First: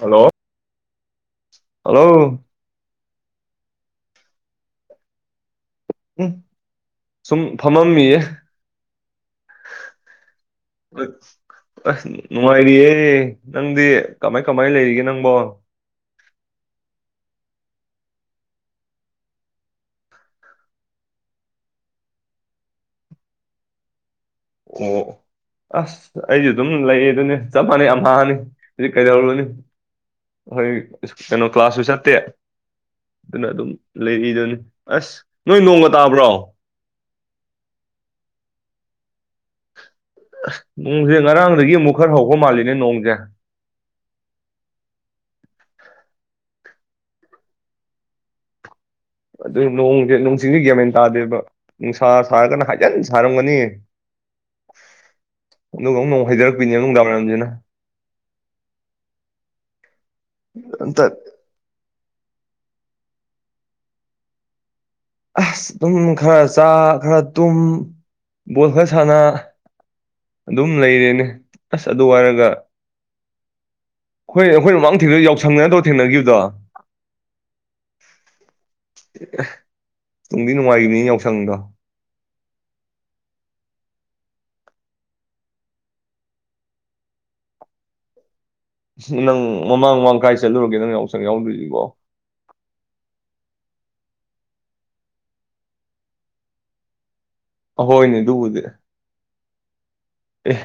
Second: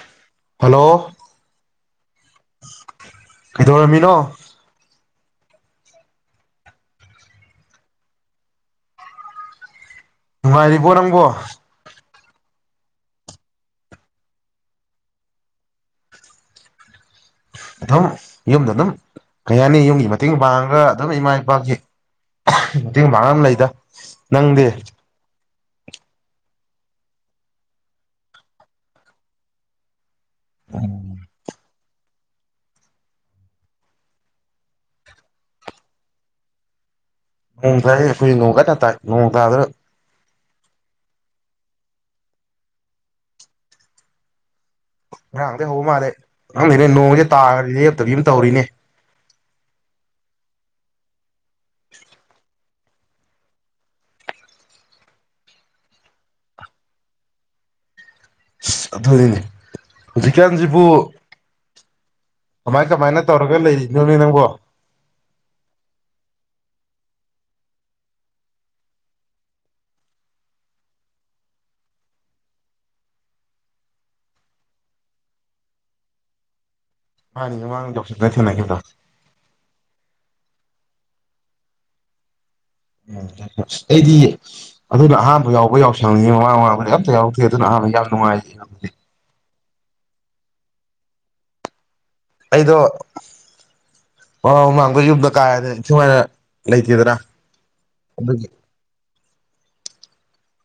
hello hello hello ꯀꯩꯗꯧꯔꯝꯃꯤꯅꯣ ꯎ ꯁꯨꯝ ꯐꯝꯃꯝꯃꯤꯌꯦ ꯅꯨꯡꯉꯥꯏꯔꯤꯕꯣ ꯅꯪꯕꯣ ꯅꯨꯉꯥꯏꯔꯤꯌꯦ ꯅꯪꯗꯤ ꯀꯃꯥꯏ ꯀꯃꯥꯏ ꯂꯩꯔꯤꯒꯦ ꯅꯪꯕꯣ ꯑꯗꯨꯝ ꯌꯨꯝꯗ ꯑꯗꯨꯝ ꯀꯩ ꯍꯥꯏꯅꯤ ꯌꯨꯝꯒꯤ ꯃꯇꯦꯡ ꯄꯥꯡꯉꯒ ꯑꯗꯨꯝ ꯏꯃꯥ ꯏꯄꯥꯀꯤ ꯃꯇꯦꯡ ꯄꯥꯡꯉ ꯑꯝ ꯂꯩꯗ ꯅꯪꯗꯤ ꯑꯣ ꯑꯁ ꯑꯩꯁꯨ ꯑꯗꯨꯝ ꯂꯩꯌꯦ ꯑꯗꯨꯅꯦ ꯆꯞ ꯃꯥꯟꯅꯩ ꯑꯝꯍꯥꯅꯤ ꯍꯨꯖꯤꯛ ꯀꯩꯗꯧꯔꯨꯅꯤ ꯈꯣꯏ ꯀꯩꯅꯣ ꯀ꯭ꯂꯥꯁꯁꯨ ꯆꯠꯇꯦ ꯑꯗꯨꯅ ꯑꯗꯨꯝ ꯂꯩꯔꯤꯗꯨꯅꯤ ꯑꯁ ꯅꯣꯏ ꯅꯣꯡꯒ ꯇꯥꯕ꯭ꯔꯣ ꯅꯣꯡ ꯇꯥꯏ ꯑꯩꯈꯣꯏ ꯅꯣꯡ [unintelligible] ꯇꯥꯏ ꯅꯣꯡ ꯇꯥꯗꯅ ꯑꯁ ꯅꯣꯡꯁꯦ ꯉꯔꯥꯡꯗꯒꯤ ꯑꯃꯨꯛ ꯈꯔ ꯍꯧꯕ ꯃꯥꯜꯂꯤꯅꯦ ꯅꯣꯡꯁꯦ ꯉꯔꯥꯡꯗꯩ ꯍꯧꯕ ꯃꯥꯜꯂꯦ ꯈꯪꯗꯦꯅꯦ ꯅꯣꯡꯁꯦ ꯇꯥꯈ꯭ꯔꯗꯤ ꯂꯦꯞꯇꯕꯤ ꯑꯃ ꯇꯧꯔꯤꯅꯦ ꯑꯗꯨ ꯅꯣꯡꯁꯦ ꯅꯣꯡꯁꯤꯡꯁꯦ ꯒꯌꯥꯃꯦꯟ ꯇꯥꯗꯦꯕ ꯅꯨꯡꯁꯥ ꯁꯒꯅ ꯍꯥꯏ ꯀꯟ ꯁꯥꯔꯝꯒꯅꯤ ꯑꯗꯨꯒ ꯑꯃꯨ ꯍꯩꯊꯔꯛꯄꯤꯅꯦ ꯅꯨꯡꯗꯥꯡ ꯋꯥꯏꯔꯝꯁꯤꯅ ꯑꯁ ꯑꯗꯨꯅꯤꯅꯦ ꯍꯧꯖꯤꯛꯀꯥꯟꯁꯤꯕꯨ ꯑꯝꯇ ꯀꯃꯥꯏ ꯀꯃꯥꯏꯅ ꯇꯧꯔꯒ ꯂꯩꯔꯤ ꯅꯣꯅꯤ ꯅꯪꯕꯣ ꯑꯁ ꯑꯗꯨꯝ ꯈꯔ ꯆꯥ ꯈꯔ ꯇꯨꯝ ꯕꯣꯜ ꯈꯔ ꯁꯥꯟꯅ ꯑꯗꯨꯝ ꯂꯩꯔꯦꯅꯦ ꯑꯁ ꯑꯗꯨ ꯍꯥꯏꯔꯒ ꯈꯣꯏ ꯑꯩꯈꯣꯏꯅ ꯃꯃꯥꯡ ꯊꯦꯡꯅꯥ ꯌꯥꯎꯁꯪ ꯅꯠꯇꯣ ꯊꯦꯡꯅꯒꯤꯕꯗꯣ ꯍꯥꯏꯅꯤ ꯃꯃꯥꯡ ꯌꯥꯎꯁꯪꯗ ꯊꯦꯡꯅꯒꯤꯕꯗꯣ ꯅꯨꯡꯗꯤ ꯅꯨꯉꯥꯏꯒꯤꯕꯅꯤ ꯌꯥꯎꯁꯪꯗꯣ ꯎꯝꯁ ꯑꯩꯗꯤ ꯑꯗꯨꯅ ꯑꯍꯥꯟꯕ ꯌꯥꯎꯕ ꯌꯥꯎꯁꯪꯅꯤꯅꯦ ꯃꯃꯥꯡ ꯃꯃꯥꯡꯗ ꯑꯝꯇ ꯌꯥꯎꯔꯛꯇꯦ ꯑꯗꯨꯅ ꯑꯍꯥꯟꯕꯗ ꯌꯥꯝ ꯅꯨꯡꯉꯥꯏꯒꯤ ꯅꯪ ꯃꯃꯥꯡ ꯃꯃꯥꯡ ꯀꯥꯏ ꯆꯠꯂꯨꯔꯒꯦ ꯅꯪ ꯌꯥꯎꯁꯪ ꯌꯥꯎꯗ꯭ꯔꯤꯖꯤꯕꯣ ꯑꯩꯗꯣ ꯃꯃ ꯃꯃꯥꯡ ꯃꯃꯥꯡꯗꯣ ꯌꯨꯝꯗ ꯀꯥꯍꯦꯟꯅ ꯏꯟꯊꯤꯅꯨꯉꯥꯏꯅ ꯂꯩꯇꯦꯗ꯭ꯅꯥ ꯑꯍꯣꯏꯅꯦ ꯑꯗꯨꯕꯨꯗꯤ ꯑꯦ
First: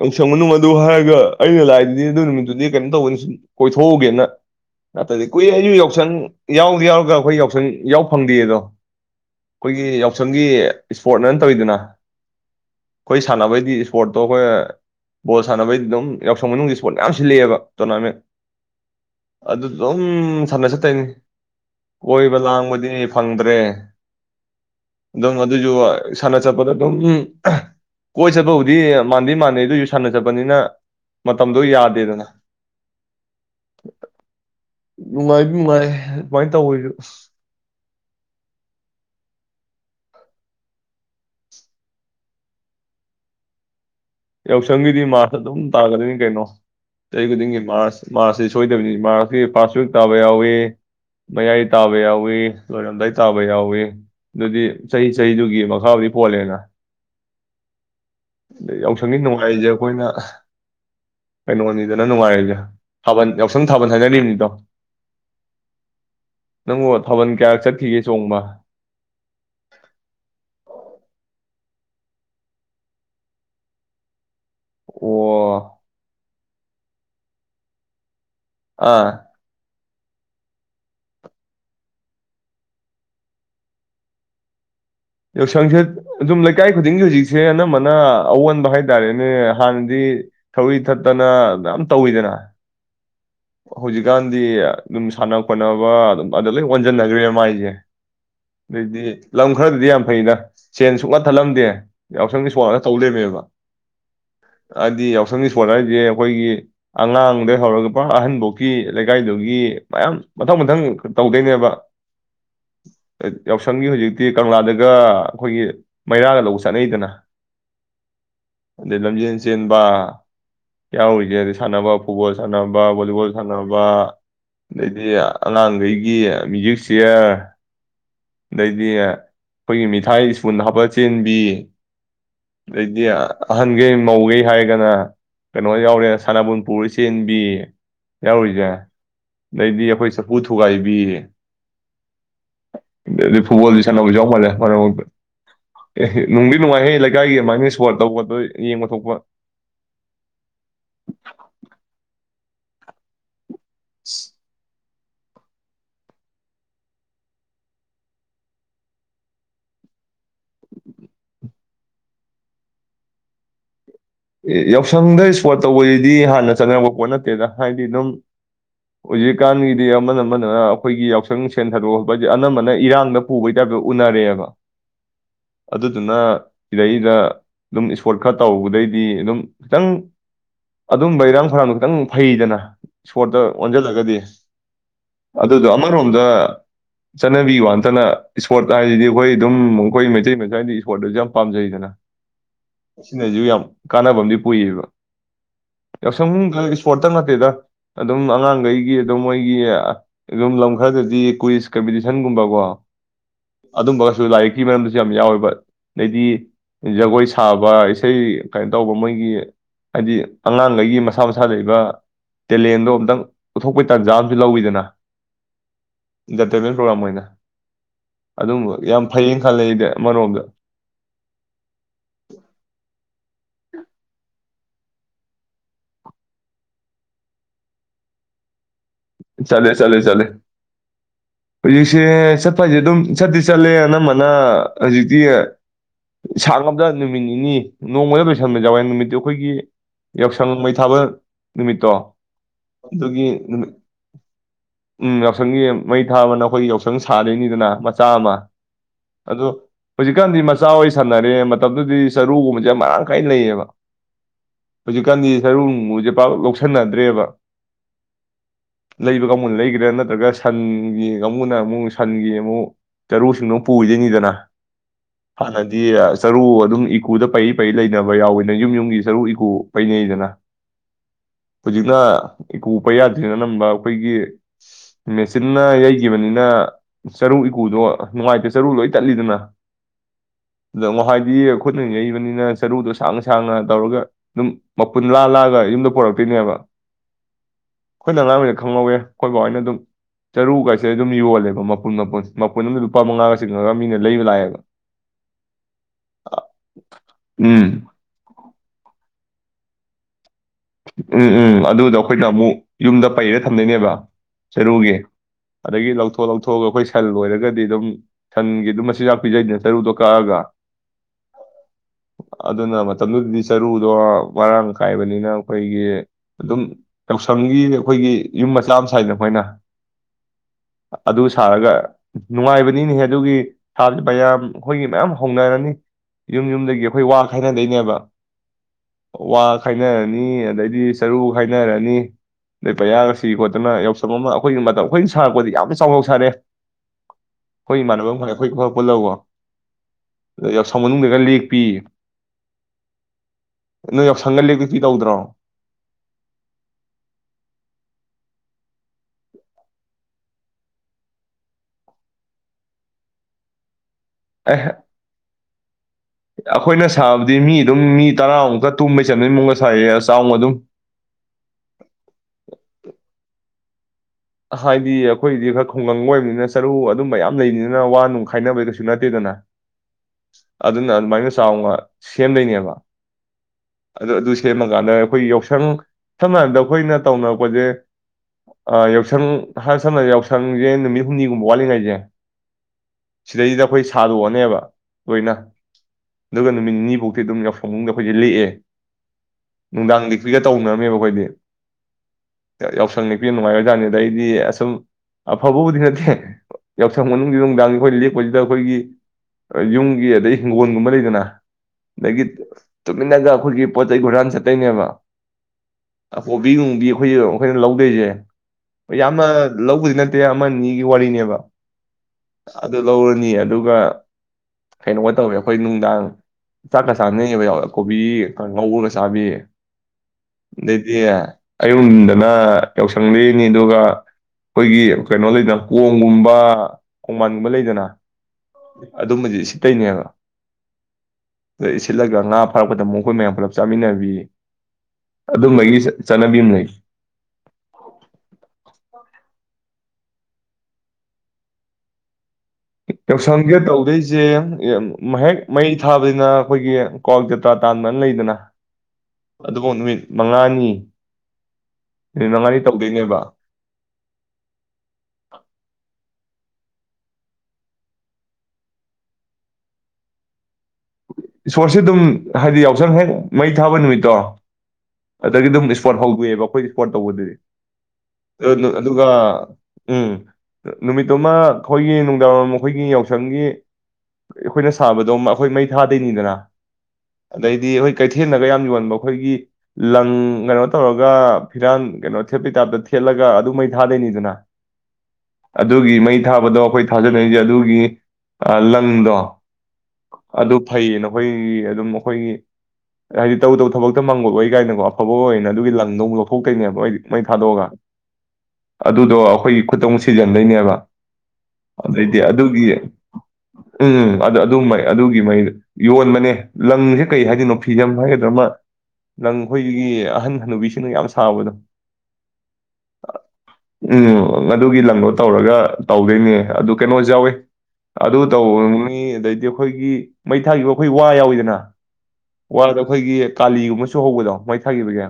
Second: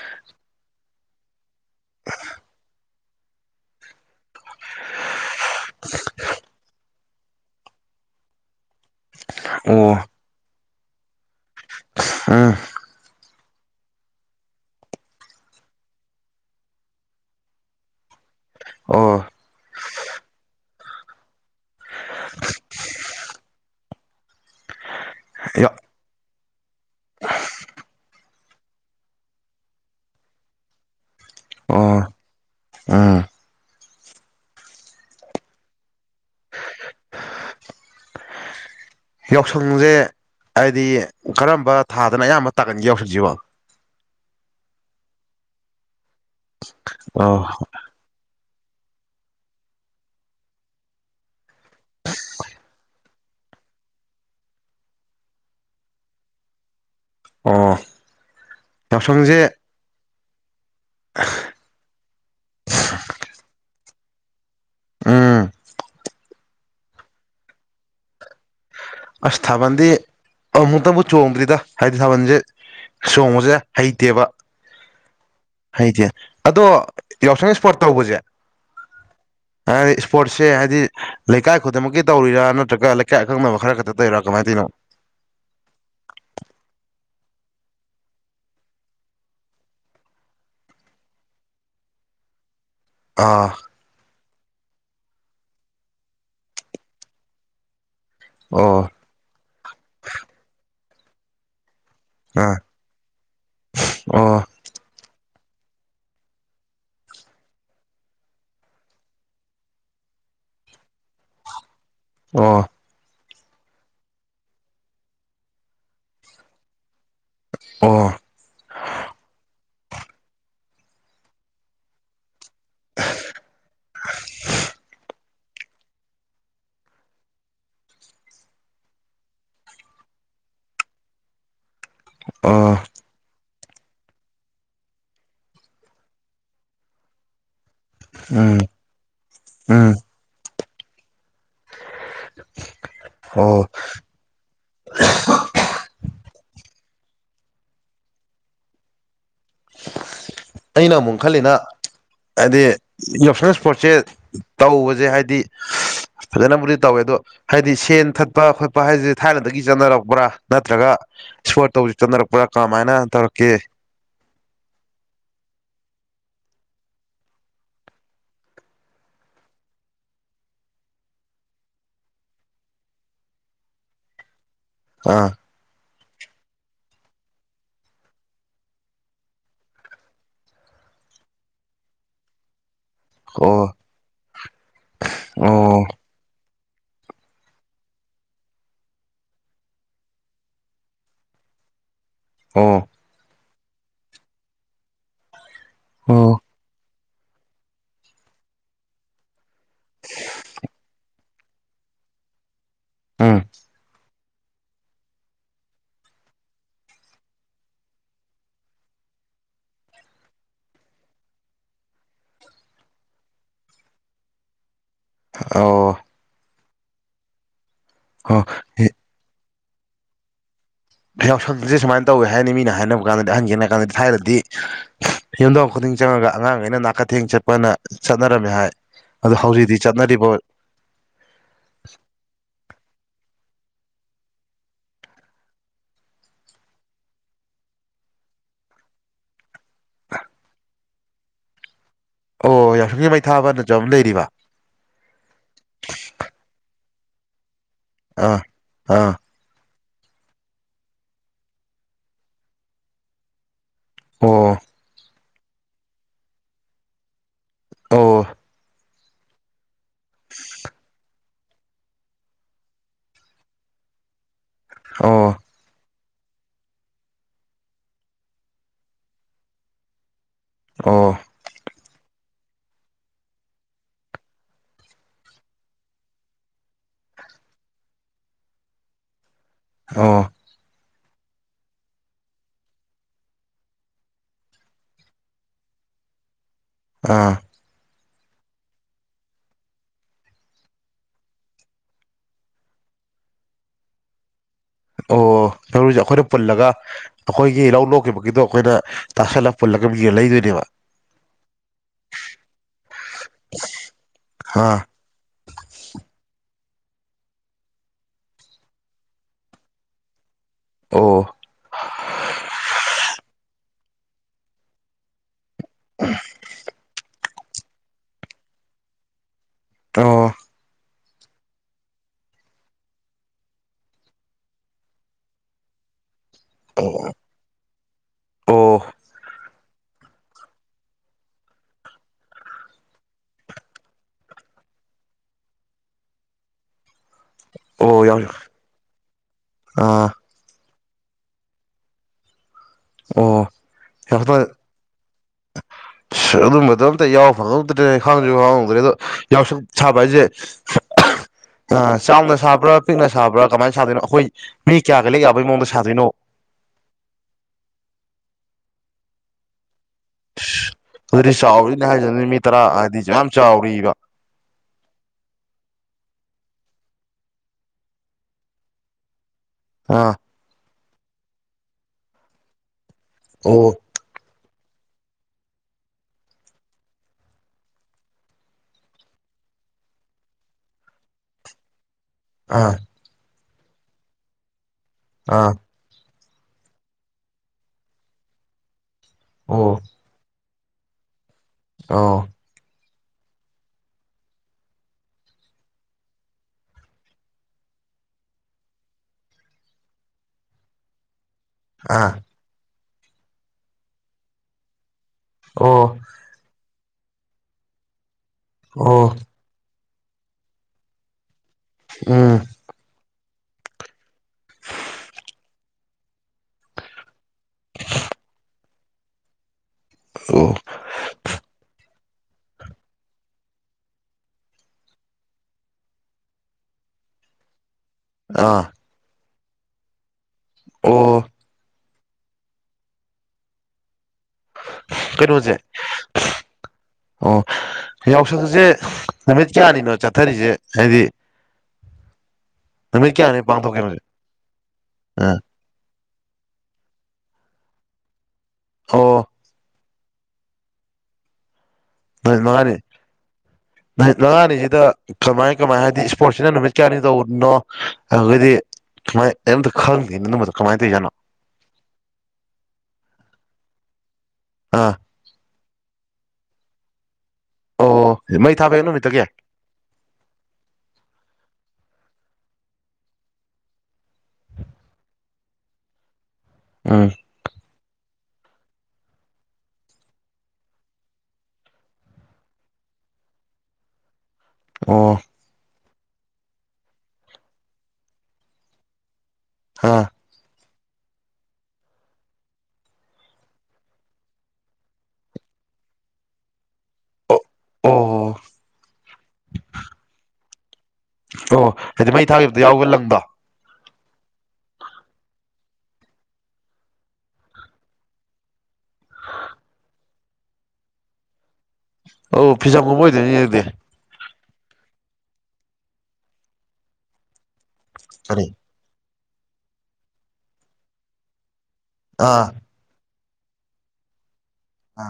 ꯌꯥꯎꯁꯪ ꯃꯅꯨꯡ ꯑꯗꯨ ꯍꯥꯏꯔꯒ ꯑꯩꯅ ꯂꯥꯏꯏꯗꯨꯗꯤ ꯑꯗꯨ ꯅꯨꯃꯤꯠꯇꯨꯗꯤ ꯀꯩꯅꯣ ꯇꯧꯕꯅꯤ ꯀꯣꯏꯊꯣꯛꯎꯒꯦꯅ ꯑꯗꯤ ꯀꯨꯏꯔꯦ ꯑꯩꯁꯨ ꯌꯥꯎꯁꯪ ꯌꯥꯎꯗꯤ ꯌꯥꯎꯔꯒ ꯑꯩꯈꯣꯏ ꯌꯥꯎꯁꯪ ꯌꯥꯎ ꯐꯪꯗꯦꯌꯦ ꯑꯗꯣ ꯑꯩꯈꯣꯏꯒꯤ ꯑꯣ ꯌꯥꯎꯁꯪꯒꯤ ꯏꯁ꯭ꯐꯣꯔꯠꯟ ꯇꯧꯏꯗꯅ ꯎꯝ ꯀꯣꯏꯁ ꯁꯥꯟꯅꯕꯩꯗꯤ ꯏꯁꯄꯣꯔꯠꯇꯣ ꯑꯩꯈꯣꯏ ꯕꯣꯜ ꯁꯥꯟꯅꯕꯩꯗꯤ ꯑꯗꯨꯝ ꯌꯥꯎꯁꯪ ꯃꯅꯨꯡꯒꯤ ꯏꯁꯄꯣꯔꯠ ꯃꯌꯥꯝ ꯁꯤꯜꯂꯤꯑꯕ ꯇꯣꯔꯅꯥꯃꯦꯟ ꯑꯣ ꯑꯗꯨ ꯑꯗꯨꯝ ꯁꯥꯟꯅ ꯆꯠꯇꯣꯏꯅꯤ ꯀꯣꯏꯕ ꯂꯥꯡꯕꯗꯤ ꯐꯪꯗ꯭ꯔꯦ ꯑꯗꯨꯝ ꯑꯗꯨꯁꯨ ꯁꯥꯟꯅ ꯆꯠꯄꯗ ꯑꯗꯨꯝ ꯀꯣꯏ ꯆꯠꯄ ꯗꯤ ꯃꯥꯟꯗꯤ ꯃꯥꯟꯅꯩ ꯑꯗꯣꯏꯁꯨ ꯁꯥꯟꯅ ꯆꯠꯄꯅꯤꯅ ꯃꯇꯝꯗꯣ ꯑꯣ ꯌꯥꯗꯦꯗꯅ ꯎꯝ ꯅꯨꯡꯉꯥꯏ ꯅꯨꯡꯉꯥꯏ ꯑꯗꯨꯃꯥꯏꯅ ꯇꯧꯁꯨ ꯌꯥꯎꯁꯪꯁꯦ ꯍꯥꯏꯗꯤ ꯀꯔꯝꯕ ꯊꯥꯗꯅ ꯑꯌꯥꯝꯕ ꯇꯥꯒꯟꯒꯦ ꯌꯥꯎꯁꯪꯁꯤꯕꯣ ꯌꯥꯎꯁꯪꯒꯤꯗꯤ ꯃꯥꯁ ꯑꯗꯨꯝ ꯇꯥꯒꯗꯣꯏꯅꯤ ꯀꯩꯅꯣ ꯆꯍꯤ ꯑꯣ ꯈꯨꯗꯤꯡꯒꯤ ꯃ꯭ꯥꯔꯁ ꯁꯣꯏꯗꯕꯅꯤ ꯃꯥꯔꯁꯀꯤ ꯐꯥꯔꯁ ꯋꯤꯛ ꯇꯥꯕ ꯌꯥꯎꯏꯤ ꯃꯌꯥꯏ ꯇꯥꯕ ꯌꯥꯋꯤ ꯂꯣꯏꯔꯝꯗꯥꯏ ꯇꯥꯕ ꯌꯥꯎꯋꯤ ꯑꯗꯨꯗꯤ ꯆꯍꯤ ꯆꯍꯤꯗꯨꯒꯤ ꯃꯈꯥꯕꯨꯗꯤ ꯄꯣꯜꯂꯦꯅ ꯑꯣ ꯌꯥꯎꯁꯪꯁꯦ ꯅꯨꯡꯉꯥꯏꯖꯦ ꯑꯩꯈꯣꯏ ꯑ ꯀꯩꯅꯣꯅꯤꯗ [unintelligible] ꯅꯨꯡꯉꯥꯏꯔꯒꯦ ꯊꯥꯕꯜ ꯌꯥꯎꯁꯪ ꯊꯥꯕꯜ ꯍꯥꯏꯅꯔꯤꯅꯤꯗꯣ ꯎꯝ ꯅꯪꯕꯨ ꯊꯥꯕꯜ ꯀꯌꯥꯔꯛ ꯆꯠꯈꯤꯒꯦ ꯆꯣꯡꯕ ꯑꯁ ꯊꯥꯕꯟꯗꯤ ꯑꯃꯨꯛꯇꯪꯕꯨ ꯆꯣꯡꯗ꯭ꯔꯤꯗ ꯍꯥꯏꯗꯤ ꯊꯥꯕꯜꯁꯦ ꯆꯣꯡꯕꯁꯦ ꯍꯩꯇꯦꯕ ꯑꯣ ꯍꯩꯇꯦ ꯑꯗꯣ ꯌꯥꯎꯁꯪ ꯏꯁꯄꯣꯔꯠ ꯇꯧꯕꯁꯦ ꯑꯥ ꯍꯥꯏꯗꯤ ꯏꯁꯄꯣꯔꯠꯁꯦ ꯍꯥꯏꯗꯤ ꯂꯩꯀꯥꯏ ꯈꯨꯗꯤꯡꯃꯛꯀꯤ ꯇꯧꯔꯤꯔꯥ ꯅꯠꯇ꯭ꯔꯒ ꯂꯩꯀꯥꯏ ꯑꯀꯛꯅꯕ ꯈꯔ ꯈꯛꯇ ꯑꯗꯨꯔ ꯀꯃꯥꯏꯇꯅꯣ ꯌꯥꯎꯁꯪꯁꯦ ꯑꯗꯨꯝ ꯂꯩꯀꯥꯏ ꯈꯨꯗꯤꯡꯒꯤ ꯍꯧꯖꯤꯛꯁꯦ ꯑꯅꯝꯕꯅ ꯑꯑꯣꯟꯕ ꯍꯥꯏ ꯇꯔꯦꯅꯦ ꯍꯥꯟꯅꯗꯤ ꯊꯧꯔꯤ ꯊꯠꯇꯅ ꯌꯥꯝ ꯇꯧꯋꯤꯗꯅ ꯑꯣꯥ ꯗꯤ ꯑꯗꯨꯝ ꯁꯥꯟꯅ ꯈꯣꯠꯅꯕ ꯑꯗꯨꯝ ꯑꯗ ꯂꯣꯏ ꯑꯣꯟꯁꯤꯟꯅꯈ꯭ꯔꯦꯕ ꯃꯥꯏꯁꯦ ꯑꯣ ꯑꯗꯨꯩꯗꯤ ꯂꯝ ꯈꯔꯗꯗꯤ ꯌꯥꯝ ꯐꯩꯅ ꯁꯦꯟ ꯁꯨꯛꯅ ꯊꯠꯂꯝꯗꯦ ꯌꯥꯎꯁꯪꯗꯤ ꯑꯥ ꯁꯣꯅ ꯇꯧ ꯂꯩꯃꯦꯕ ꯑꯣ ꯑꯗꯨꯗꯤ ꯌꯥꯎ ꯁꯟ ꯏꯁꯄꯣꯠ ꯍꯥꯏꯔꯤꯁꯦ ꯑꯩꯈꯣꯏꯒꯤ ꯑꯉꯥꯡꯗꯒꯤ ꯍꯧꯔꯒ ꯅꯨꯄꯥ ꯑꯍꯟꯐꯧꯀꯤ ꯂꯩꯀꯥꯏꯗꯨꯒꯤ ꯃꯌꯥꯝ ꯃꯊꯪ ꯃꯊꯪ ꯇꯧꯗꯣꯏꯅꯦꯕ ꯑꯣ ꯌꯥꯎꯁꯪꯒꯤ ꯍꯧꯖꯤꯛꯇꯤ ꯀꯪꯂꯥꯗꯒ ꯑꯩꯈꯣꯏꯒꯤ ꯃꯩꯔꯥꯒ ꯂꯧꯕ ꯆꯠꯅꯩꯗꯅ ꯑꯣ ꯑꯗꯩ ꯂꯝꯖꯦꯟ ꯆꯦꯟ ꯕꯥ ꯌꯥꯎꯔꯤꯁꯦ ꯗꯩ ꯁꯥꯟꯅꯕ ꯐꯨꯠꯕꯣꯜ ꯁꯥꯟꯅꯕ ꯕꯣꯂꯤꯕꯜ ꯁꯥꯟꯅꯕ ꯑꯗꯩꯗꯤ ꯑꯉꯥꯡꯈꯩꯒꯤ ꯃ꯭ꯌꯨꯖꯤꯛ ꯆꯤꯌꯔ ꯑꯗꯩꯗꯤ ꯑꯩꯈꯣꯏꯒꯤ ꯃꯤꯊꯥꯏ ꯏꯁꯄꯨꯟ ꯍꯥꯞꯄ ꯆꯦꯟꯕꯤ ꯑꯣ ꯗꯩꯗꯤ ꯑꯍꯟꯈꯩ ꯃꯧꯈꯩ ꯍꯥꯏꯔꯒꯅ ꯀꯩꯅꯣ ꯌꯥꯎꯔꯦ ꯁꯅꯥꯕꯨꯟ ꯄꯨꯔ ꯆꯦꯟꯕꯤ ꯎꯝ ꯌꯥꯎꯖ ꯎꯝ ꯂꯩꯗꯤꯣꯏ ꯁꯄꯨ ꯊꯨꯒꯥꯏꯕꯤꯌꯦ ꯑꯣ ꯐꯨꯠꯕꯜꯗꯤ ꯁꯥꯟꯅꯕꯁꯨꯎ ꯐꯂꯦ ꯐ ꯑꯦ ꯅꯨꯡꯉꯥꯏꯍꯩ ꯂꯩꯀꯥꯏꯒꯤ ꯑꯗꯨꯃꯥꯏꯅ ꯏꯁꯄꯣꯔꯠ ꯇꯧꯕꯗ ꯌꯦꯡꯕ ꯊꯣꯛꯄ ꯑꯩꯅ ꯑꯃꯨꯛ ꯈꯜꯂꯤꯅ ꯍꯥꯏꯗꯤ ꯌ ꯏꯁꯄꯣꯔꯠꯁꯦ ꯇꯧꯕ ꯁꯦ ꯍꯥꯏꯗꯤ ꯐꯖꯅꯕꯨꯗꯤ ꯇꯧꯋꯦ ꯑꯗꯣ ꯍꯥꯏꯗꯤ ꯁꯦꯟ ꯊꯠꯄ ꯈꯣꯠꯄ ꯍꯥꯏꯁꯦ ꯊꯥꯏꯅꯗꯒꯤ ꯆꯠꯅꯔꯛꯄ꯭ꯔꯥ ꯅꯠꯇ꯭ꯔꯒ ꯏꯁꯄꯣꯔꯠ ꯇꯧꯕꯁꯤ ꯆꯠꯅꯔꯛꯄ꯭ꯔꯥ ꯀꯃꯥꯏꯅ ꯇꯧꯔꯛꯀꯦ ꯌꯥꯎꯁꯪꯗ ꯏꯁꯄꯣꯔꯠ ꯇꯧꯕꯁꯤꯗꯤ ꯍꯥꯟꯅ ꯆꯪꯉꯛꯄ ꯄꯣꯠ ꯅꯠꯇꯦꯗ ꯍꯥꯏꯗꯤ ꯑꯗꯨꯝ ꯍꯧꯖꯤꯛꯀꯥꯟꯒꯤꯗꯤ ꯑꯃꯅ ꯑꯃꯅꯅ ꯑꯩꯈꯣꯏꯒꯤ ꯌꯥꯎꯁꯪ ꯁꯦꯟꯊꯥꯗꯣꯛ ꯈꯣꯠꯄ ꯍꯥꯏꯁ ꯑꯅꯝꯕꯅ ꯏꯔꯥꯡꯗ ꯄꯨꯕꯩ ꯇꯥꯏꯞꯇ ꯎꯅꯔꯦꯕ ꯑꯥ ꯑꯗꯨꯗꯨꯅ ꯁꯤꯗꯩꯗ ꯑꯗꯨꯝ ꯏꯁꯄꯣꯔꯠ ꯈꯔ ꯇꯧꯕꯗꯩ ꯗꯤ ꯑꯗꯨꯝ ꯈꯤꯇꯪ ꯑꯗꯨꯝꯕ ꯏꯔꯥꯡ ꯈꯔꯝꯗꯣ ꯈꯤꯇꯪ ꯐꯩꯗꯅ ꯏꯁꯄꯣꯔꯠꯇ ꯑꯣ ꯑꯣꯟꯁꯤꯜꯂꯒꯗꯤ ꯑꯗꯨꯗꯣ ꯑꯣ ꯑꯃꯔꯣꯝꯗ ꯆꯠꯅꯕꯤ ꯋꯥꯟꯇꯅ ꯏꯁꯄꯣꯔꯠ ꯍꯥꯏꯁꯤꯗꯤ ꯑꯩꯈꯣꯏ ꯑꯗꯨꯝ ꯑꯩꯈꯣꯏ ꯃꯩꯇꯩ ꯃꯇꯩꯗꯤ ꯏꯁꯄꯣꯔꯠꯇꯁꯨ ꯌꯥꯝ ꯄꯥꯝꯖꯩꯗꯅ ꯑꯣ ꯁꯤ ꯅꯖ ꯌꯥꯝꯌꯥꯝ ꯀꯥꯟꯅꯕ ꯑꯝꯗꯤ ꯄꯨꯌꯦꯕ ꯌꯥꯎꯁꯪ ꯑꯣ [unintelligible] ꯏꯁꯄꯣꯔꯠꯇ ꯅꯠꯇꯦꯗ ꯑꯗꯨꯝ ꯑꯉꯥꯡꯈꯩꯒꯤ ꯑꯗꯨꯝ ꯃꯣꯏꯒꯤ ꯑꯗꯨꯝ ꯂꯝ ꯈꯔꯗꯗꯤ ꯀꯨꯏꯁ ꯀꯝꯄꯤꯇꯤꯁꯟꯒꯨꯝꯕꯀꯣ ꯎꯝ ꯑꯗꯨꯝ ꯁꯨ ꯂꯥꯏꯔꯤꯛꯀꯤ ꯃꯔꯝꯗꯁꯨ ꯌꯥꯝ ꯌꯥꯎꯋꯦꯕ ꯑꯗꯩꯗꯤ ꯖꯒꯣꯏ ꯁꯥꯕ ꯏꯁꯩ ꯀꯩꯅꯣ ꯇꯧꯕ ꯃꯣꯏꯒꯤ ꯍꯥꯏꯗꯤ ꯑꯉꯥꯡꯈꯩꯒꯤ ꯃꯁꯥ ꯃꯁꯥ ꯂꯩꯕ ꯇꯦꯂꯦꯟꯗꯣ ꯑꯝꯇꯪ ꯎꯠꯊꯣꯛꯄꯩ ꯇꯥꯟꯖꯥ ꯑꯃꯁꯨ ꯂꯧꯋꯤꯗꯅ ꯑꯣ [unintelligible] ꯇꯦꯟꯃꯦꯟ ꯄ꯭ꯔꯣꯒꯥꯝ ꯑꯣꯏꯅ ꯑꯣ ꯑꯗꯨꯝꯕ ꯌꯥꯝ ꯐꯩ ꯈꯜꯂꯛꯏꯗ ꯃꯅꯣꯝꯗ ꯌꯥꯎꯁꯪꯁꯦ ꯁꯨꯃꯥꯏꯅ ꯇꯧꯋꯤ ꯍꯥꯏꯅ ꯃꯤꯅ ꯍꯥꯏꯅꯕ [inaudible] ꯌꯨꯝꯊꯣꯡ ꯈꯨꯗꯤꯡ ꯆꯪꯉꯒ ꯑꯉꯥꯡꯈꯩꯅ ꯅꯥꯀꯊꯦꯡ ꯆꯠꯄꯅ ꯆꯠꯅꯔꯝꯃꯦ ꯍꯥꯏ ꯑꯗꯣ ꯆꯂꯦ ꯍꯧꯖꯤꯛꯇꯤ ꯆꯂ ꯆꯂ ꯆꯠꯅꯔꯤꯕ ꯑꯩꯁꯦ ꯁ ꯁꯋꯥꯏꯁꯦ ꯑꯗꯨꯝ ꯆꯠꯇꯤ ꯆꯠꯂꯦ ꯑꯅꯝꯕꯅ ꯍꯧꯖꯤꯛꯇꯤ ꯁꯥꯡꯉꯗ ꯅꯨꯃꯤꯠ ꯅꯤꯅꯤ ꯅꯣꯡꯃꯗ ꯂꯣꯏꯁꯟꯕ ꯌꯥꯎꯋꯦ ꯅꯨꯃꯤꯠꯇꯨ ꯑꯩꯈꯣꯏꯒꯤ ꯌꯥꯎꯁꯪ ꯃꯩ ꯊꯥꯕ ꯅꯨꯃꯤꯠꯇꯣ ꯑꯣ ꯑꯗꯨꯒꯤ ꯅꯨꯃꯤꯠ [unintelligible] ꯎꯝ ꯌꯥꯎꯁꯪꯒꯤ ꯃꯩ ꯊꯥꯕꯅ ꯑꯩꯈꯣꯏ ꯌꯥꯎꯁꯪ ꯁꯪ ꯁꯥꯗꯩꯅꯤꯗꯅ ꯃꯆꯥ ꯑꯃ ꯑꯥ ꯑꯥ ꯑꯗꯨ ꯍꯧꯖꯤꯛꯀꯥꯟꯗꯤ ꯃꯆꯥ ꯑꯣꯏ ꯁꯥꯟꯅꯔꯦ ꯃꯇꯝꯗꯨꯗꯤ ꯆꯔꯨꯒꯨꯝꯕꯁꯦ ꯌꯥꯝ ꯃꯔꯥꯡꯈꯥꯏꯅ ꯂꯩꯌꯦꯕ ꯑꯣ ꯀꯟꯗꯤ ꯁꯔꯨ ꯒꯨꯝꯕꯁꯦ ꯄꯥꯛ ꯂꯧꯁꯟꯅꯗ꯭ꯔꯦꯕ ꯑꯣ ꯂꯩꯕ ꯀꯥꯡꯕꯨꯨꯅ ꯂꯩꯈ꯭ꯔꯦ ꯅꯠ ꯑꯗꯒ ꯁꯟꯒꯤ ꯀꯥꯡꯕꯨꯨꯅ ꯑꯃꯨꯛ ꯁꯟꯒꯤ ꯑꯃꯨꯛ ꯆꯔꯨꯁꯤꯡꯗꯨ ꯑꯃꯨꯛ ꯄꯨꯒꯤꯗꯣꯏꯅꯤꯗꯅ ꯑꯣ ꯍꯥꯟꯅꯗꯤ ꯆꯔꯨ ꯑꯗꯨꯝ ꯏꯀꯨꯗ ꯄꯩ ꯄꯩ ꯂꯩꯅꯕ ꯌꯥꯎꯕꯅꯤ ꯌꯨꯝ ꯌꯨꯝꯒꯤ ꯆꯔꯨ ꯏꯀꯨ ꯄꯩꯅꯩꯗꯅ ꯑꯣ ꯍꯧꯖꯤꯛꯅ ꯏꯀꯨ ꯄꯩ ꯌꯥꯗ꯭ꯔꯤꯅꯦ ꯅꯝꯕ ꯑꯩꯈꯣꯏꯒꯤ ꯃꯦꯆꯤꯟꯅ ꯌꯩꯈꯤꯕꯅꯤꯅ ꯆꯔꯨ ꯏꯀꯨꯗꯣ ꯅꯨꯡꯉꯥꯏꯇ ꯆꯔꯨ ꯂꯣꯏ ꯇꯠꯂꯤꯗꯅ ꯑꯣ ꯑꯗꯣ ꯅꯥꯍꯟꯋꯥꯏꯗꯤ ꯏꯈꯨꯠꯅ ꯌꯩꯕꯅꯤꯅ ꯆꯔꯨꯗꯣ ꯁꯥꯡꯅ ꯁꯥꯡꯅ ꯇꯧꯔꯒ ꯑꯗꯨꯝ ꯃꯄꯨꯟ ꯂꯥꯛꯑ ꯂꯥꯛꯑꯒ ꯌꯨꯝꯗ ꯄꯨꯔꯛꯇꯣꯏꯅꯦꯕ ꯑꯥ ꯑꯩꯈꯣꯏ ꯑꯉꯥꯡ ꯈꯪꯍꯧꯋꯦ ꯑꯩꯈꯣꯏ ꯕꯥꯥ ꯑꯣꯏꯅ ꯑꯗꯨꯝ ꯆꯔꯨꯒꯥꯏꯁꯦ ꯑꯗꯨꯝ ꯌꯣꯜꯂꯦꯕ ꯃꯄꯨꯟ ꯃꯄꯨꯟ ꯃꯄꯨꯟ ꯑꯃꯝꯗ ꯂꯨꯄꯥ ꯃꯉꯥꯒ ꯆꯤꯡꯉꯒ ꯃꯤꯅ ꯂꯩꯕ ꯂꯥꯛꯑꯦꯕ ꯑꯣ ꯆꯔꯨꯁꯦ ꯑꯩꯈꯣꯏꯅ ꯑ- ꯄꯨꯜꯂꯒ ꯎꯝ ꯑꯩꯈꯣꯏꯒꯤ ꯂꯧ ꯂꯣꯛꯈꯤꯕꯒꯤꯗꯣ ꯑꯩꯈꯣꯏꯅ ꯇꯥꯁꯜꯂ ꯄꯨꯜꯂꯒ ꯌꯦ ꯂꯩꯏꯗꯣꯏ ꯎꯝ ꯎꯝ ꯑꯗꯨꯗꯣ ꯑꯩꯈꯣꯏꯅ ꯑꯃꯨꯛ ꯌꯨꯝꯗ ꯄꯩꯔ ꯊꯝꯅꯣꯏꯅꯦꯕ ꯑꯥ ꯆꯔꯨꯒꯤ ꯑꯗꯒꯤ ꯂꯧꯊꯣꯛ ꯂꯧꯊꯣꯛ ꯍꯣꯏ ꯍꯣꯏ ꯑꯩꯈꯣꯏ ꯁꯟ ꯂꯣꯏꯔꯒꯗꯤ ꯑꯗꯨꯝ ꯁꯟꯒꯤ ꯑꯗꯨꯝ ꯃꯆꯤꯟꯖꯥꯛ ꯄꯤꯖꯩꯗꯅ ꯆꯔꯨꯗꯣ ꯀꯛꯑꯒ ꯑꯣ ꯑꯗꯨꯅ ꯃꯇꯝꯗꯨ ꯗꯗꯤ ꯆꯔꯨꯗꯣ ꯃꯔꯥꯡ ꯀꯥꯏꯕꯅꯤꯅ ꯑꯩꯈꯣꯏꯒꯤ ꯑꯗꯨꯝ ꯌꯥꯎꯁꯪꯒꯤ ꯑꯩꯈꯣꯏꯒꯤ ꯌꯨꯝ ꯃꯆꯥ ꯑꯃ ꯁꯥꯏꯗ ꯑꯩꯈꯣꯏꯅ ꯑꯣ ꯑꯗꯨ ꯁꯥꯔꯒ ꯅꯨꯡꯉꯥꯏꯕꯅꯤꯍꯦ ꯑꯗꯨꯒꯤ ꯁꯥ ꯄꯌꯥ ꯑꯩꯈꯣꯏꯒꯤ ꯃꯌꯥꯝ ꯍꯧꯅꯔꯅꯤ ꯌꯨꯝ ꯌꯨꯝꯗꯒꯤ ꯑꯩꯈꯣꯏ ꯋꯥ ꯈꯥꯏꯅꯗꯣꯏꯅꯦꯕ ꯑꯣ ꯋꯥ ꯈꯥꯏꯅ ꯅꯤ ꯑꯗꯩꯗꯤ ꯆꯔꯨ ꯈꯥꯏꯅꯔꯛꯑꯅꯤ ꯑꯗꯩ ꯄꯌꯥꯒ ꯁꯤ ꯈꯣꯠꯇꯅ ꯌꯥꯎꯁꯪ ꯑꯃ ꯑꯩꯈꯣꯏꯒꯤ ꯃꯇꯝ ꯑꯩꯈꯣꯏꯅ ꯁꯥꯔꯛꯄꯗꯤ ꯌꯥꯝꯅ ꯆꯥꯎꯅ ꯁꯥꯔꯦ ꯑꯩꯈꯣꯏ ꯑꯣ ꯏꯃꯥꯟꯅꯕ ꯌꯥꯎ ꯑꯃ ꯑꯩꯈꯣꯏ ꯈꯔ ꯄꯨꯜꯂꯒ ꯑꯥ ꯌꯥꯎꯁꯪ ꯃꯅꯨꯡꯗꯒ ꯂꯦꯛꯄꯤ ꯑꯣ ꯅꯣꯏ ꯌꯥꯎꯁꯪꯒ ꯌꯥꯎꯁꯪ ꯂꯦꯛ ꯄꯤꯇꯧꯗ꯭ꯔꯣ ꯑꯗꯨꯝꯕꯗꯣ ꯑꯝꯇ ꯌꯥꯎꯕ ꯐꯪꯍꯧꯗ꯭ꯔꯦ ꯈꯪꯗ꯭ꯔꯦ ꯌꯥꯎꯔꯝꯒꯅꯤ ꯑꯗꯣ ꯌꯥꯎꯁꯪ ꯁꯥꯕ ꯍꯥꯏꯁꯦ ꯆꯥꯎꯅ ꯁꯥꯕ꯭ꯔꯥ ꯄꯤꯛꯅ ꯁꯥꯕ꯭ꯔꯥ ꯀꯃꯥꯏꯅ ꯁꯥꯗꯣꯏꯅꯣ ꯑꯩꯈꯣꯏ ꯑꯦ ꯃꯤ ꯀꯌꯥꯒ ꯂꯦꯛ ꯌꯥꯕꯒꯤ ꯃꯑꯣꯡꯗ ꯁꯥꯗꯣꯏꯅꯣ ꯑꯩꯈꯣꯏꯅ ꯁꯥꯕꯗꯤ ꯃꯤ ꯑꯗꯨꯝ ꯃꯤ ꯇꯔꯥꯃꯨꯛꯇ ꯇꯨꯝꯕꯩ ꯆꯟꯕꯩ ꯃꯑꯣꯡꯒ ꯁꯥꯏꯌꯦ ꯆꯥꯎꯅ ꯑꯗꯨꯝ ꯑꯗꯨꯗꯤ ꯆꯥꯎꯔꯤꯅꯦ ꯍꯥꯏꯗꯣ ꯃꯤ ꯇꯔꯥ ꯍꯥꯏꯗꯤ ꯌꯥꯝ ꯆꯥꯎꯔꯤ ꯌꯥ ꯍꯥꯏꯗꯤ ꯑꯩꯈꯣꯏꯗꯤ ꯈꯔ ꯈꯨꯡꯒꯪ ꯑꯣꯏꯕꯅꯤꯅ ꯆꯔꯨ ꯑꯗꯨꯝ ꯃꯌꯥꯝ ꯂꯩꯕꯅꯤꯅ ꯋꯥ ꯅꯨꯡ ꯈꯥꯏꯅꯕꯩ ꯀꯩꯁꯨ ꯅꯠꯇꯦꯗꯅ ꯑꯥ ꯑꯗꯨꯅ ꯑꯗꯨꯃꯥꯏꯅ ꯆꯥꯎꯅ ꯁꯦꯝꯗꯣꯏꯅꯦꯕ ꯑꯣ ꯑꯗꯨ ꯑꯗꯑꯣꯏꯁꯨ ꯁꯦꯝꯃ ꯀꯥꯟꯗ ꯑꯩꯈꯣꯏ ꯌꯥꯎꯁꯪ ꯁꯝꯅ ꯍꯥꯏꯔꯕꯗ ꯑꯩꯈꯣꯏꯅ ꯇꯧꯅꯔꯛꯄꯁꯦ ꯑꯥ ꯌꯥꯎꯁꯪ ꯁꯪ ꯍꯥ ꯁꯝꯅꯎ ꯁꯪꯁꯦ ꯅꯨꯃꯤꯠ ꯍꯨꯝꯅꯤꯒꯨꯝꯕ ꯋꯥꯠꯂꯤꯉꯥꯏꯁꯦ ꯑꯥ ꯁꯤꯗꯩꯁꯤꯗ ꯑꯩꯈꯣꯏ ꯁꯥꯗꯣꯛꯑꯅꯦꯕ ꯂꯣꯏꯅ ꯑꯥ ꯑꯗꯨꯒ ꯅꯨꯃꯤꯠ ꯅꯤꯐꯥꯎꯗꯤ ꯑꯗꯨꯝ ꯌꯥꯎꯁꯥꯪ ꯃꯅꯨꯡꯗ ꯑꯩꯈꯣꯏꯁꯦ ꯂꯦꯛꯑꯦ ꯅꯨꯡꯗꯥꯡ ꯂꯦꯛꯄꯤꯒ ꯇꯧꯅꯔꯝꯅꯦꯕ ꯑꯩꯈꯣꯏꯗꯤ ꯑꯎ ꯌꯥꯎꯁꯪ ꯅꯨꯄꯤ ꯉꯥꯏꯕꯖꯥꯅꯤꯗ ꯑꯗꯩꯗꯤ ꯑꯁꯨꯝ ꯑꯐꯕꯕꯨꯗꯤ ꯅꯠꯇꯦ ꯌꯥꯎꯁꯪ ꯃꯅꯨꯡꯒꯤ ꯅꯨꯡꯗꯥꯡꯒꯤ ꯑꯩꯈꯣꯏ ꯂꯦꯛꯄꯁꯤꯗ ꯑꯩꯈꯣꯏꯒꯤ ꯌꯨꯝꯒꯤ ꯑꯗꯩ ꯍꯤꯡꯒꯣꯜꯒꯨꯝꯕ ꯂꯩꯗꯅ ꯑꯥ ꯑꯗꯒꯤ ꯇꯨꯃꯤꯟꯅꯒ ꯑꯩꯈꯣꯏꯒꯤ ꯄꯣꯠ ꯆꯩꯩ ꯍꯨꯔꯥꯟ ꯆꯠꯇꯣꯏꯅꯦꯕ ꯑꯣ ꯀꯣꯕꯤ ꯅꯨꯡꯕꯤ ꯑꯩꯈꯣꯏꯁꯨ ꯑꯩꯈꯣꯏꯅ ꯂꯧꯗꯣꯏꯁꯦ ꯑꯣ ꯌꯥꯝꯅ ꯂꯧ ꯅꯠꯇꯦ ꯑꯃꯅꯤꯒꯤ ꯋꯥꯔꯤꯅꯦꯕ ꯎꯝ ꯑꯗꯨ ꯂꯧꯔꯅꯤ ꯑꯗꯨꯒ ꯀꯩꯅꯣꯒ ꯇꯧꯋꯦ ꯑꯩꯈꯣꯏ ꯅꯨꯡꯗꯥꯡ ꯆꯥꯛꯀ ꯆꯥꯅꯉꯦꯕ ꯌꯥꯎꯋ ꯀꯣꯕꯤ ꯉꯧꯒ ꯆꯥꯕꯤ ꯑꯣ ꯗꯩꯗꯤ ꯑꯌꯨꯛ ꯅꯨꯡꯊꯤꯟ ꯅ ꯌꯥꯎꯁꯪꯗꯤ ꯅꯤ ꯑꯗꯨꯒ ꯑꯩꯈꯣꯏꯒꯤ ꯀꯩꯅꯣ ꯂꯩꯗꯅ ꯀꯣꯝꯒꯨꯝꯕ ꯈꯣꯡꯕꯥꯟꯒꯨꯝꯕ ꯂꯩꯗꯅ ꯑꯥ ꯑꯗꯨꯃꯕꯖꯦ ꯢꯁꯤꯡ ꯇꯩꯅꯦꯕ ꯑꯣ ꯁꯤꯠꯂꯒ ꯉꯥ ꯐꯥꯔꯛꯄꯗ ꯑꯃꯨꯛꯈꯣꯏ ꯃꯌꯥꯝ ꯄꯨꯂꯞ ꯆꯥꯃꯤꯟꯅꯕꯤ ꯀꯩꯅꯣꯁꯦ ꯑꯗꯨꯝꯕꯒꯤ ꯆꯠꯅꯕꯤ ꯑꯃ ꯂꯩ ꯑꯣ ꯌꯥꯎꯁꯪ ꯖꯦꯅꯨꯃꯤꯠ ꯀꯌꯥꯅꯤ ꯀꯩꯅꯣ ꯆꯠꯊꯔꯤꯁꯦ ꯍꯥꯏꯗꯤ ꯅꯨꯃꯤꯠ ꯀꯌꯥꯅꯤ ꯌꯥꯎꯁꯡꯖꯦ ꯄꯥꯡꯊꯣꯛꯀꯦ ꯍꯧꯖꯤꯛ ꯇꯧꯗꯣꯏꯖꯦ ꯍꯦꯛ ꯑ ꯃꯩ ꯊꯥꯕꯩ ꯑꯩꯈꯣꯏꯒꯤ ꯀ꯭ꯋꯥꯛ ꯖꯇ꯭ꯔꯥ ꯇꯥꯟꯕꯅ ꯂꯩꯗꯅ ꯑ ꯑꯣ ꯑꯗꯨꯃꯕ ꯅꯨꯃꯤꯠ ꯃꯉꯥꯅꯤ ꯅꯨꯃꯤꯠ ꯃꯉꯥꯅꯤ ꯅꯨꯃꯤꯠ ꯃꯉꯥꯅꯤꯁꯤꯗ ꯀꯃꯥꯏ ꯀꯃꯥꯏ ꯍꯥꯏꯗꯤ ꯄꯣꯔꯠꯁꯤꯅ ꯅꯨꯃꯤꯠ ꯀꯌꯥꯅꯤ ꯇꯧꯕꯅꯣ ꯑꯗꯨꯗꯤ ꯁꯨꯃꯥꯏꯅ ꯑꯝꯇ ꯈꯪꯗꯦꯅ ꯏꯁꯄꯣꯔꯠꯁꯦ ꯑꯗꯨꯝ ꯍꯥꯏꯗꯤ ꯌꯥꯎꯁꯪ ꯃꯩ ꯊꯥꯕ ꯅꯨꯃꯤꯠꯇꯣ ꯑꯥ ꯑꯗꯒꯤ ꯗꯨꯝ ꯁꯄꯣꯔꯠ ꯍꯧꯗꯔ꯭ꯤꯌꯦꯕ ꯑꯩꯈꯣꯏꯒꯤ ꯁꯄꯣꯔꯠ ꯇꯧꯕꯗꯨꯗꯤ ꯑꯣ ꯃꯩ ꯑꯗꯨ ꯊꯥꯕ ꯍꯦꯛ ꯑꯗꯨꯒ ꯅꯨꯃꯤꯠꯇꯒꯤ ꯎꯝ ꯅꯨꯃꯤꯠꯇꯨꯃ ꯑꯩꯈꯣꯏꯒꯤ ꯑꯝ ꯃꯈꯣꯏꯒꯤ ꯌꯥꯎꯁꯪꯒꯤ ꯑꯩꯈꯣꯏꯅ ꯁꯥꯕꯗꯣ ꯑꯩꯈꯣꯏ ꯃꯩ ꯊꯥꯗꯨꯏꯅꯤꯗꯅ ꯎꯝ ꯑꯗꯩꯩꯗꯤ ꯍꯣꯏ ꯀꯩꯊꯦꯜꯗꯒ ꯌꯥꯝ ꯌꯣꯟꯕ ꯑꯩꯈꯣꯏꯒꯤ ꯂꯪ ꯀꯩꯅꯣ ꯇꯧꯔꯒ ꯐꯤꯔꯥꯟ ꯀꯩꯅꯣ ꯊꯦꯠꯄꯩ ꯇꯥꯏꯞꯇ ꯊꯦꯠꯂꯒ ꯑꯗꯨ ꯃꯩ ꯊꯥꯗꯣꯏꯅꯤꯗꯅ ꯑꯣ ꯑꯗꯨꯒꯤ ꯃꯩ ꯊꯥꯕꯗꯣ ꯑꯩꯈꯣꯏ ꯊꯥꯖꯅꯔꯤꯁꯦ ꯑꯗꯨꯒꯤ ꯂꯪꯗꯣ ꯍꯥꯥ ꯑꯗꯨ ꯐꯩꯌꯦꯅ ꯑꯩꯈꯣꯏꯒꯤ ꯑꯗꯨꯝ ꯑꯩꯈꯣꯏꯒꯤ ꯍꯥꯏꯗꯤ ꯇꯧ ꯇꯧ ꯊꯕꯛꯇ ꯃꯪꯒꯣꯜ ꯑꯣꯏ ꯀꯥꯏꯅꯀꯣ ꯑꯐꯕ ꯑꯣꯏ ꯑꯣꯏꯅ ꯑꯗꯨꯒꯤ ꯂꯪꯗꯣ ꯑꯃꯨꯛ ꯂꯧꯊꯣꯛꯇꯣꯏꯅꯦꯕ ꯍꯥꯏꯗꯤ ꯑꯣ ꯊꯥꯗꯣꯛꯑꯒ ꯑꯣ ꯑꯗꯨꯗꯣ ꯑꯩꯈꯣꯏꯒꯤ ꯈꯨꯠꯇ ꯑꯃꯨꯛ ꯁꯤꯖꯟꯗꯣꯏꯅꯦꯕ ꯑꯣ ꯍꯥꯏꯗꯤ ꯑꯗꯩꯗꯤ ꯃꯩ ꯊꯥꯈꯤꯕꯗ ꯑꯗꯨꯒꯤ ꯌꯥꯎꯕ ꯂꯪꯗ ꯎꯝ ꯑꯗꯨ ꯑꯗꯨ ꯃꯩ ꯑꯗꯨꯒꯤ ꯃꯩꯗ ꯌꯣꯟꯕꯅꯦ ꯂꯪꯁꯦ ꯀꯩ ꯍꯥꯏꯗꯣꯏꯅꯣ ꯐꯤꯖꯝ ꯍꯥꯏꯒꯗ꯭ꯔ ꯑꯃ ꯂꯪ ꯑꯩꯈꯣꯏꯒꯤ ꯑꯍꯟ ꯍꯅꯨꯕꯤꯁꯤꯡꯅ ꯌꯥꯝ ꯁꯥꯕꯗꯣ ꯑꯧ ꯐꯤꯖꯝꯒꯨꯝꯕ ꯑꯣꯏꯗꯣꯏꯅꯤ ꯑꯗꯨꯗꯤ ꯎꯝ ꯑꯗꯨꯒꯤ ꯂꯪꯗꯣ ꯇꯧꯔꯒ ꯇꯧꯗꯣꯏꯅꯦ ꯑꯗꯨ ꯀꯩꯅꯣꯁꯨ ꯌꯥꯎꯏ ꯑꯗꯨ ꯀꯔꯤ ꯇꯧꯅꯤ ꯑꯗꯩ ꯑꯩꯈꯣꯏꯒꯤ ꯃꯩ ꯊꯥꯈꯤꯕ ꯑꯩꯈꯣꯏ ꯋꯥ ꯌꯥꯎꯋꯤꯗꯅ ꯑꯥ ꯋꯥꯗ ꯑꯩꯈꯣꯏꯒꯤ ꯀꯥꯂꯤꯒꯨꯝꯕ ꯆꯨꯍꯧꯕꯗꯣ ꯃꯩ ꯊꯥ ꯊꯥꯈꯤꯕꯒꯤ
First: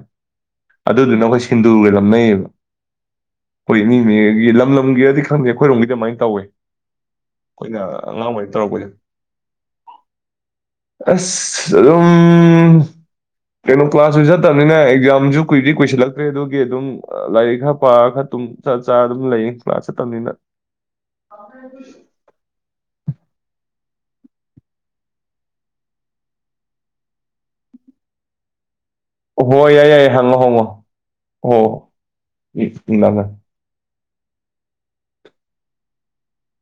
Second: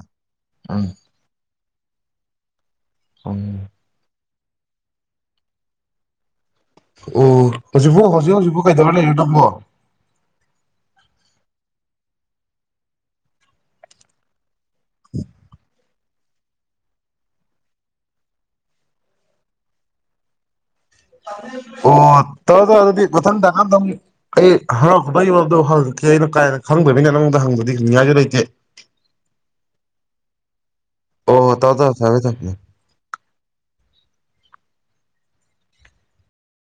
ꯎꯝ ꯑꯗꯨꯗꯨꯅ ꯈꯣꯏ ꯁꯤꯟꯗꯨꯔꯒ ꯅꯝꯅꯩꯕ ꯎꯝ ꯍꯣꯏ ꯃꯤ [unintelligible] ꯂꯝ ꯂꯝꯒꯤꯔꯗꯤ ꯈꯪꯗꯦ ꯑꯩꯈꯣꯏꯔꯣꯝꯒꯤꯗꯤ ꯑꯗꯨꯃꯥꯏꯅ ꯇꯧꯋꯦ ꯑꯣ ꯑꯩꯈꯣꯏꯅ ꯍꯧꯖꯤꯛꯄꯣ ꯑꯉꯥꯡ ꯍꯧꯖꯤꯛ ꯑꯣꯏꯔꯤꯉꯩ ꯍꯧꯖꯤꯛꯄꯣ ꯀꯩꯗꯧꯔ ꯇꯧꯔꯛꯄꯁꯦ ꯂꯩꯔꯤꯅꯣ ꯅꯪꯕꯣ [unintelligible] ꯑꯁ ꯑꯗꯨꯝ ꯀꯩꯅꯣ ꯀꯂ꯭ꯥꯁꯁꯨ ꯆꯠ ꯇꯕꯅꯤꯅ ꯑꯦꯛꯖꯥꯝꯁꯨ ꯀꯨꯏꯗꯤ ꯀꯨꯏꯁꯤꯜꯂꯛ ꯆꯠꯇ꯭ꯔꯦ ꯑꯗꯨꯒꯤ ꯑꯗꯨꯝ ꯂꯥꯏꯔꯤꯛ ꯈꯔ ꯄꯥꯔ ꯈꯔ ꯇꯨꯝ ꯆꯠ ꯆꯥꯔ ꯑꯗꯨꯝ ꯂꯩ ꯀ꯭ꯂꯥꯁ ꯆꯠꯇꯕꯅꯤꯅ ꯑꯣ ꯇꯧꯔꯣ ꯇꯧꯔꯣ ꯑꯗꯨꯗꯤ ꯃꯊꯪꯗꯀꯥꯟꯗ ꯑꯩ ꯍꯔꯛꯗ ꯌꯗꯣ ꯍꯪꯉꯛꯀꯦ ꯑꯩꯅ ꯀꯥꯏꯅ ꯈꯪꯗꯣꯏꯅꯤ ꯅꯉꯣꯟꯗ ꯍꯪꯕꯗꯤ ꯍꯪꯅꯤꯡꯉꯥꯏꯁꯨ ꯂꯩꯇꯦ ꯍ ꯌꯥꯏ ꯌꯥꯏ ꯍꯪꯉꯣ ꯍꯡꯉꯣ ꯑꯣ ꯇꯗ ꯊꯔꯦ ꯊꯅꯦ ꯎꯝ